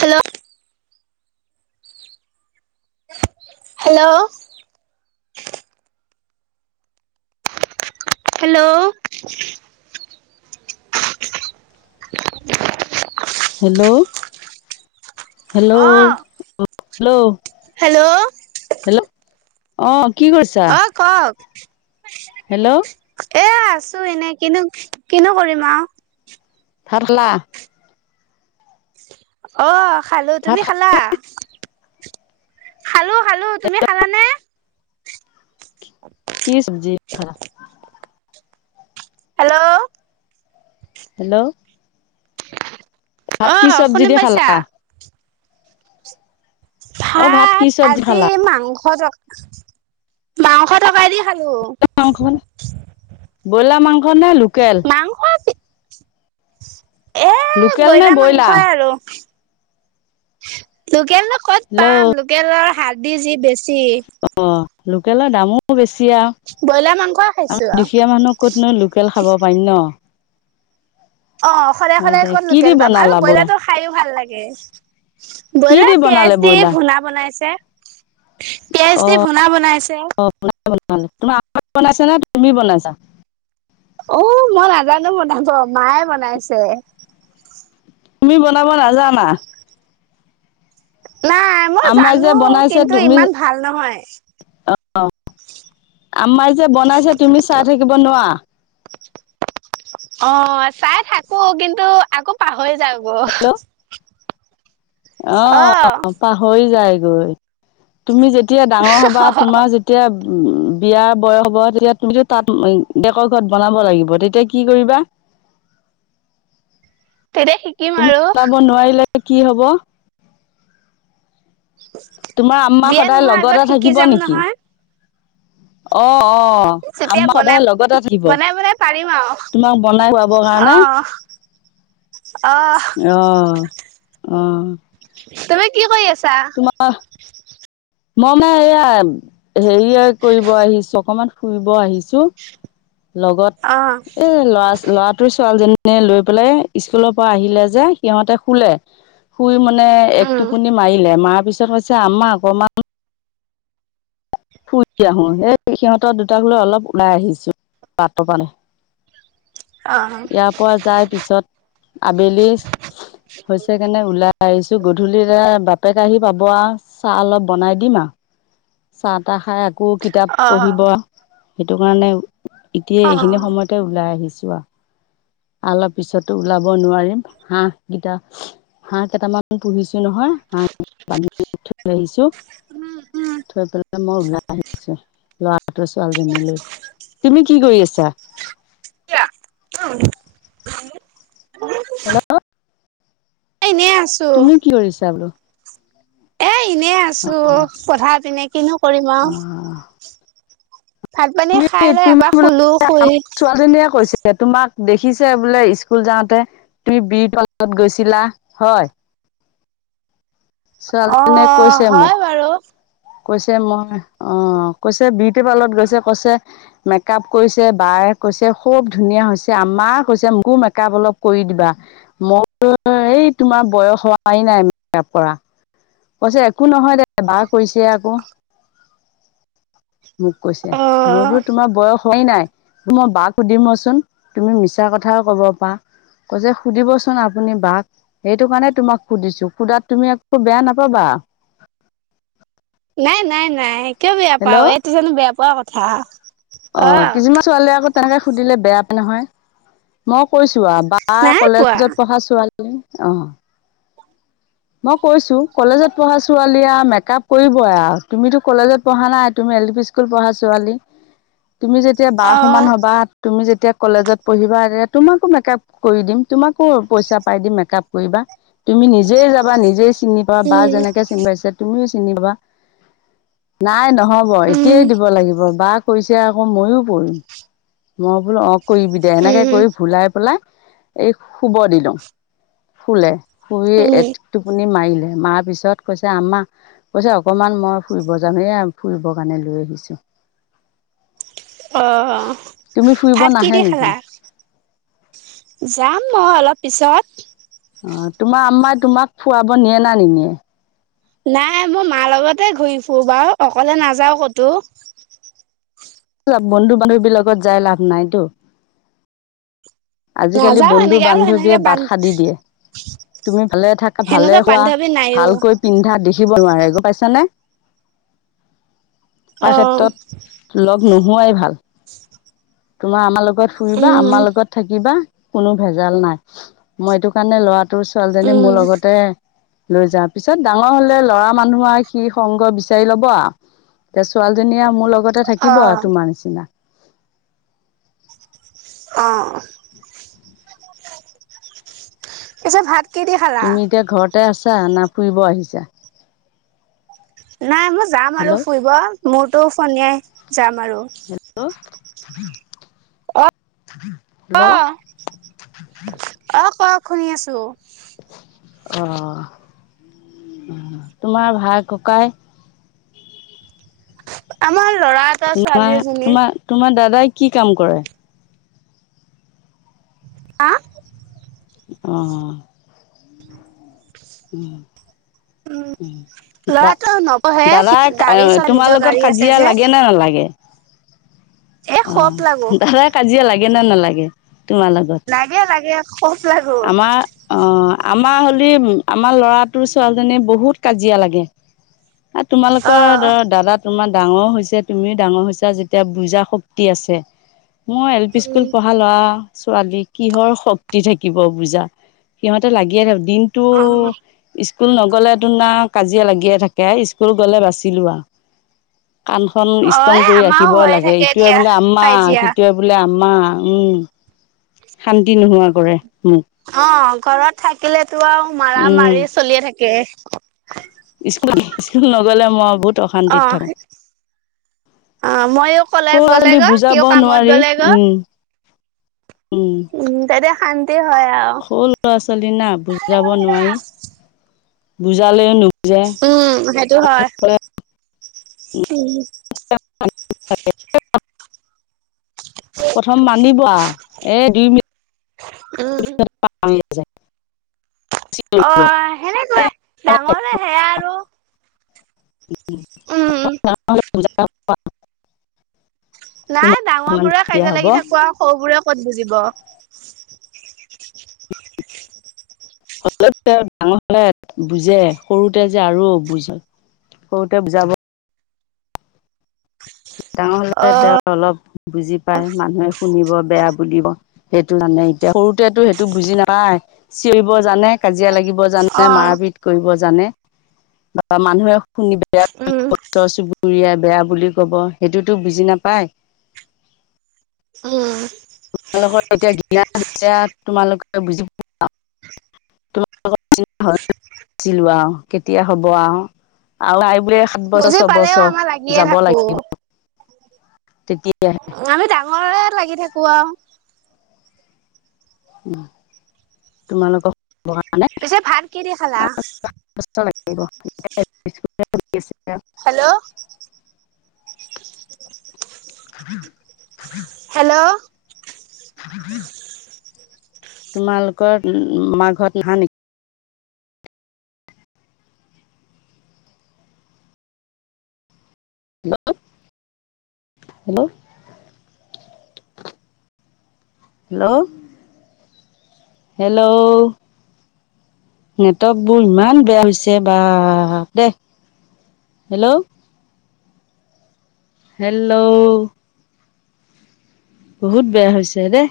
Hello hello hello [unintelligible] hello hello অ', hello hello অ কি কৰিছা অ' কওক। হেল্ল' এ আছো, এনেই কিনো কিনো কৰিম আৰু। ভাত খালা? অ খালো ভাত তুমি খালা? খালো খালো তুমি খালানে কি চব্জি খানা [unintelligible] হেল্ল' হেল্ল' ভাত অ কি চব্জি শুনি দি পাইছা খালা অ ভাত কি চব্জি আজি খালা মাংস শ টক বাৰশ টকাাই দি খালো। ব্ৰইলা মাংস নে লোকেল। মাংস এ লোকেল নে ব্ৰইলাৰ মাংসই আৰু। লোকেল নো ক'ত হেল্ল' পাম, লোকেলৰ হাৰ্দি যি বেছি। অ চিক। লোকেলৰ দামো বেছি। তিয় ব্ৰইলাৰ মাংস খাইছো আমী দুখীয়া মানুহ ক'তনো লোকেল খাব পাৰিম ন। অ, সদায় হয় সদায় দে কত কি দি লোকেল পাম আৰু বনালা ব্ৰইলা ব্ৰইলাৰটো খাইো ভাল লাগে। কি দি ব্ৰইলাৰ বনালে পিয়াজ দি ব্ৰইলাৰ ভূনা বনাইছে। পিয়াজ দি ভুনা বনাইছে। তোমাৰ আমাক বনাইছা নে তুমি বনাইছা? অ মই নাজানো বনাব মায়ে বনাইছে। তুমি বনাব নাজানা? নাই মই আমাই যে জানো বনাইছে কিন্তু তুমি ইমান ভাল নহয় অঁ আমাই যে বনাইছে তুমি চাই থাকিব নোৱাৰা। অ, চাই থাকো কিন্তু আকৌ পাহৰি যাও গৈ। হেল্ল' অ পাহৰি যায় গৈ, তুমি যেতি যেতিয়া ডাঙৰ হ'বা তোমাৰ যেতিয়া উম, বিয়া বয়স হব তেতিয়া তুমিতো তাত ডেকৰ ঘৰত বনাব লাগিব, তেতিয়া কি কৰিবা? তেতিয়া শিকিম তুমি আৰু। বনাব নোৱাৰিলে কি হ'ব। তোমাৰ আম্মা বিয়া সদায় নোহোৱাৰ আগত লগতে শিকি থাকিব যাম নেকি নহয় অ' অ। অ তেতিয়া আমা বনাই সদায় লগতে থাকিব বনাই বনাই পাৰিম আৰু তোমাক বনাই খুৱাব অ কাৰণে। অ অহ অহ। তুমি কি কৰি আছ তোমাৰ মই মানে এয়া হেৰি কৰিব আহিছো অকমান ফুৰিব আহিছো। লগত অ এ ল'ৰা ল'ৰাটোৱে ছোৱালীজনীয়ে লৈ পেলাই স্কুলৰ পৰা আহিলে যে সিহঁতে শুলে, শুই মানে এক উম টোপনি মাৰিলে মাত তাৰপিছত কৈছে আমা অকমান ফুৰি আহো, এই সিহঁতৰ দুটাক লৈ অলপ ওলাই আহিছো। পাতটো কানে অ ইয়াৰ পৰা যাই পিছত আবেলি হৈছে কেনে ওলাই আহিছো গধূলি বাপে বাপেক আহি পাব আৰু চাহ অলপ বনাই দিম আৰু চাহ তাহ খাই একো কিতাপ অ পঢ়িব, সেইটো কাৰণে এতিয় অ এইখিনি সময়তে ওলাই আহিছো। চোৱা। অলপ পিছতো ওলাব নোৱাৰিম হাঁহ কিটা হাঁহ কেইটামান পুহিছো উম উম [inaudible] ওলাই আহিছো লৰাটোকে ছোৱালীজনীলৈ। তুমি কি কৰি আছা? [unintelligible] হেল্ল'। এনে আছো তুমি কি কৰিছা বোলো? এ এনে আছোঁ পথাৰ পিনে। কিনো কৰিম অ আৰু। ভাত তুমি পানী খাই লৈ এবাৰ [unintelligible] শুলো শুই আমাক ছোৱালজনীয়ে কৈছিল। তোমাক দেখিছে বোলে স্কুল যাওঁতে, তুমি বিৰ তলত গৈছিলা হয়। [unintelligible] অ ছোৱালীনীয়ে কৈছে হয় মোক। বাৰু কৈছে মই অ কৈছে বিউটি পাৰ্লাৰত গৈছে কৈছে মেকআপ কৰিছে বাৰ কৈছে খুব ধুনীয়া হৈছে, আমা কৈছে মোকো মেক আপ অলপ কৰি দিবা মই সেই তোমাৰ বয়স হোৱ নাই মেকাপ কৰা কৈছে একো নহয় দে বাৰ কৈছে আকৌ। মোক কৈছে অ মই বোলো তোমাৰ বয়স হয় নাই, মই বাক সুধিম ৰচোন তুমি মিছা কথাও কব পাৰা। ক যে সুধিবচোন আপুনি বাক। সেইটো কাৰণে তোমাক সুধিছো সুধাত তুমি আকৌ বেয়া নাপাবা। [inaudible] নাই, নাই, নাই। কিয় বেয়া পাও হেল্লো' এইটো জানো বেয়া পোৱা কথা অ' কিছুমান ছোৱালীয়ে আকৌ তেনেকে সুধিলে বেয়া নহয়। মই কৈছো আও বা নাই পোৱা কলেজত পঢ়া ছোৱালী অ'। মই কৈছো কলেজত পঢ়া ছোৱালী আও মেকআপ কৰিব আৰু তুমিতো কলেজত পঢ়া নাই। তুমি এল পি স্কুল পঢ়া ছোৱালী। [inaudible] তুমি যেতিয়া বা অ সমান হ'বা। তুমি যেতিয়া যেতিয়া কলেজত পঢ়িবা তোমাকো মেকআপ কৰি দিম তোমাকো পইচা পাই দিম মেকআপ কৰিবা। তুমি নি [inaudible] নিজেই চিনি পাবা বা উম যেনেকে চিনি পাইছে তুমিও চিনি পাবা। নাই নহ'ব উম এতিয়াই দিব লাগিব। বা কৈছে আকৌ ময়ো কৰিম। মই বোলো অ কৰিবি দে এনেকে উম কৰি ভুলাই পেলাই এই শুব দিলো শুলে। শুই উম এত টোপুনি মাৰিলে। মাৰ পিছত কৈছে আ্ম্মা কৈছে অকমান মই ফুৰিব যাওঁ এয়া ফুৰিব কাৰণে লৈ আহিছো। অ' তুমি ফুৰিব অ'ভাত কি নাহে দি নেকি খালা? যাম মই অলপ পিছত। অ' তোমাৰ আম্মাই তোমাক ফুৱাব নিয়ে নে নিনিয়ে? নাই, মই মাৰ লগতে ঘূৰি ফুৰো বাৰু, অকলে নাযাওঁ ক'তো। লগ বন্ধু বান্ধৱী, লগত যাই লাভ নাইটো। আজিকালি নাযাও বন্ধু সেনেকে আৰু বান্ধৱীয়ে, সেনেকে বাট বান সা দি দিয়ে। তুমি ভালে থাকা, ভালে সেনেকুৱা হোৱা, বান্ধৱী নাইও ভালকৈ পিন্ধা, দে খিব নোৱাৰে গম পাইছা নে? অ এনেক্ষেত্ৰত লগ নোহোৱাই ভাল। তোমাৰ, আম্মাৰ লগত ফুৰিবা, উম আম্মাৰ লগত থাকিবা কোনো ভেজাল নাই। মই এইটো কাৰণে, ল'ৰাটোৰ ছোৱালীজনী উম মোৰ লগতে লৈ যাওঁ। পিছত ডাঙৰ হ'লে ল'ৰা মানুহ, সি সংগ বিচাৰি ল'ব আৰু। এতিয়া ছোৱালীজনীয়ে, মোৰ লগতে অ থাকিব আৰু তোমাৰ নিচিনা। অ। পিছে, ভাত কি দি খালা?। তাতে আছা না, ফুৰিব আহিছা?। নাই, মই যাম আৰু হেল্ল' ফুৰিব। মোৰতো, ফনিয়াই যাম আৰু। [inaudible] অ', অ', ক'ক শুনি আছো। অ', অ', তোমাৰ ভাই ককাই আমাৰ ল'ৰা এটা ছোৱালী এজনী তোমাৰ-তোমাৰ-তোমাৰ, দাদাই কি কাম কৰে? হা? অ। উম, উম। [inaudible] ল'ৰাটো নপঢ়ে দা-দাদা, গাড়ী চলাই তোমাৰ নিজৰ লগত গাড়ী আছে কাজিয়া যে লাগে নে নালাগে?। এ খপ অ', লাগো দাদা কাজিয়া লাগে নে নালাগে? তোমাৰ লগত, লাগে লাগে খপ লাগো আমাৰ অ', আমাৰ হ'লি, আমাৰ ল'ৰাটো ছোৱালীজনী বহুত কাজিয়া লাগে। অ তোমালোকৰ ধৰ দাদা তোমাৰ ডাঙৰ হৈছে, তুমিও ডাঙৰ হৈছা যেতিয়া বুজা শ তি আছে। মোৰ এল পি স্কুল উম পঢ়া লোৱা ছোৱালী, কিহৰ শক্তি থাকিব বুজা। সিহঁতে লাগিয়ে থা দিনটো, অ ইছ স্কুল নগলে তো না', কাজিয়া লাগিয়ে থাকে। স্কুল গলে বাচিলো আৰু। কাণ খন, অ ষ্ট্ৰং এ কৰি আমাৰো ৰাখিবই হৈয়ে লাগে। থাকে ইটোৱে দিয়া বোলে আম্মা, কাজিয়া সিটোৱে বোলে আম্মা, উ, শান্তি নোহোৱা কৰে মোক। অ', ঘৰত থাকিলেতো আৰু, মাৰা-মাৰি চলিয়ে থাকে। স্কুল-স্কুল নগ'লে মই, বহুত অশান্তিত অ থাকো। অ মইও কলেজ সৰু লৰা - গ'লে ছোৱালী গৈ সিও বুজাব কামত নোৱাৰি, গ'লে গৈ উম। উম, তেতি শান সৰু ল'ৰা ছোৱালী না', বুজাব নোৱাৰি, বুজালেও নু উম, সেইটো হয়। [unintelligible] প্ৰথম বান্ধিব আৰু, এই দুই মিনিট। উম। [unintelligible] অ', সেনেকুৱাই, ডাঙৰ হলে সেয়া আৰু উম [unintelligible] নাই, তোমাক ডাঙৰ বোৰে দিয়া কাজিয়া হ'ব লাগি থাকো আৰু, সৰু বোৰে ক'ত বুজিব। [unintelligible] ডাঙৰ হলে বুজে, সৰুতে যে আৰু অবুজ। সৰুতে বুজাব ডাঙৰ হলে, তেওঁ অলপ, বুজি পায় মানুহে শুনিব বেয়া বুলিব, সেইটো জানে এতিয়া, সৰুতেটো সেইটো বুজি নাপাই, চিঞৰিব জানে কাজিয়া লাগিব জানে, অ মাৰ পিত কৰিব জানে। মানুহে ক শুনি বেয়া উম ওচৰ চুবুৰীয়াই বেয়া বুলি কব। সেইটোতো বুজি নাপায়, উম তোমালোকৰ এতিয়া জ্ঞান হৈছে, তোমালোকে বুজি প [unintelligible] ছিলো আৰু কেতিয়া হ'ব আৰু আৰু বো [unintelligible] বজি পালেও আমাৰ লাগিয়ে থাকো। তেতিয়াহে আমি ময়ে লাগি থাকো আৰু, উ। তোমালোক পিছে ভাত কি দি খালা? [unintelligible] হেল্ল'। [unintelligible] হেল্ল'। তোমালোকৰ মাঘত নহা নেকি? Hello hello. হেল্ল' হেল্ল' নেটৱৰ্কবোৰ ইমান বেয়া হৈছে, বা দে, হেল্ল' হেল্ল' বহুত বেয়া হৈছে দেই,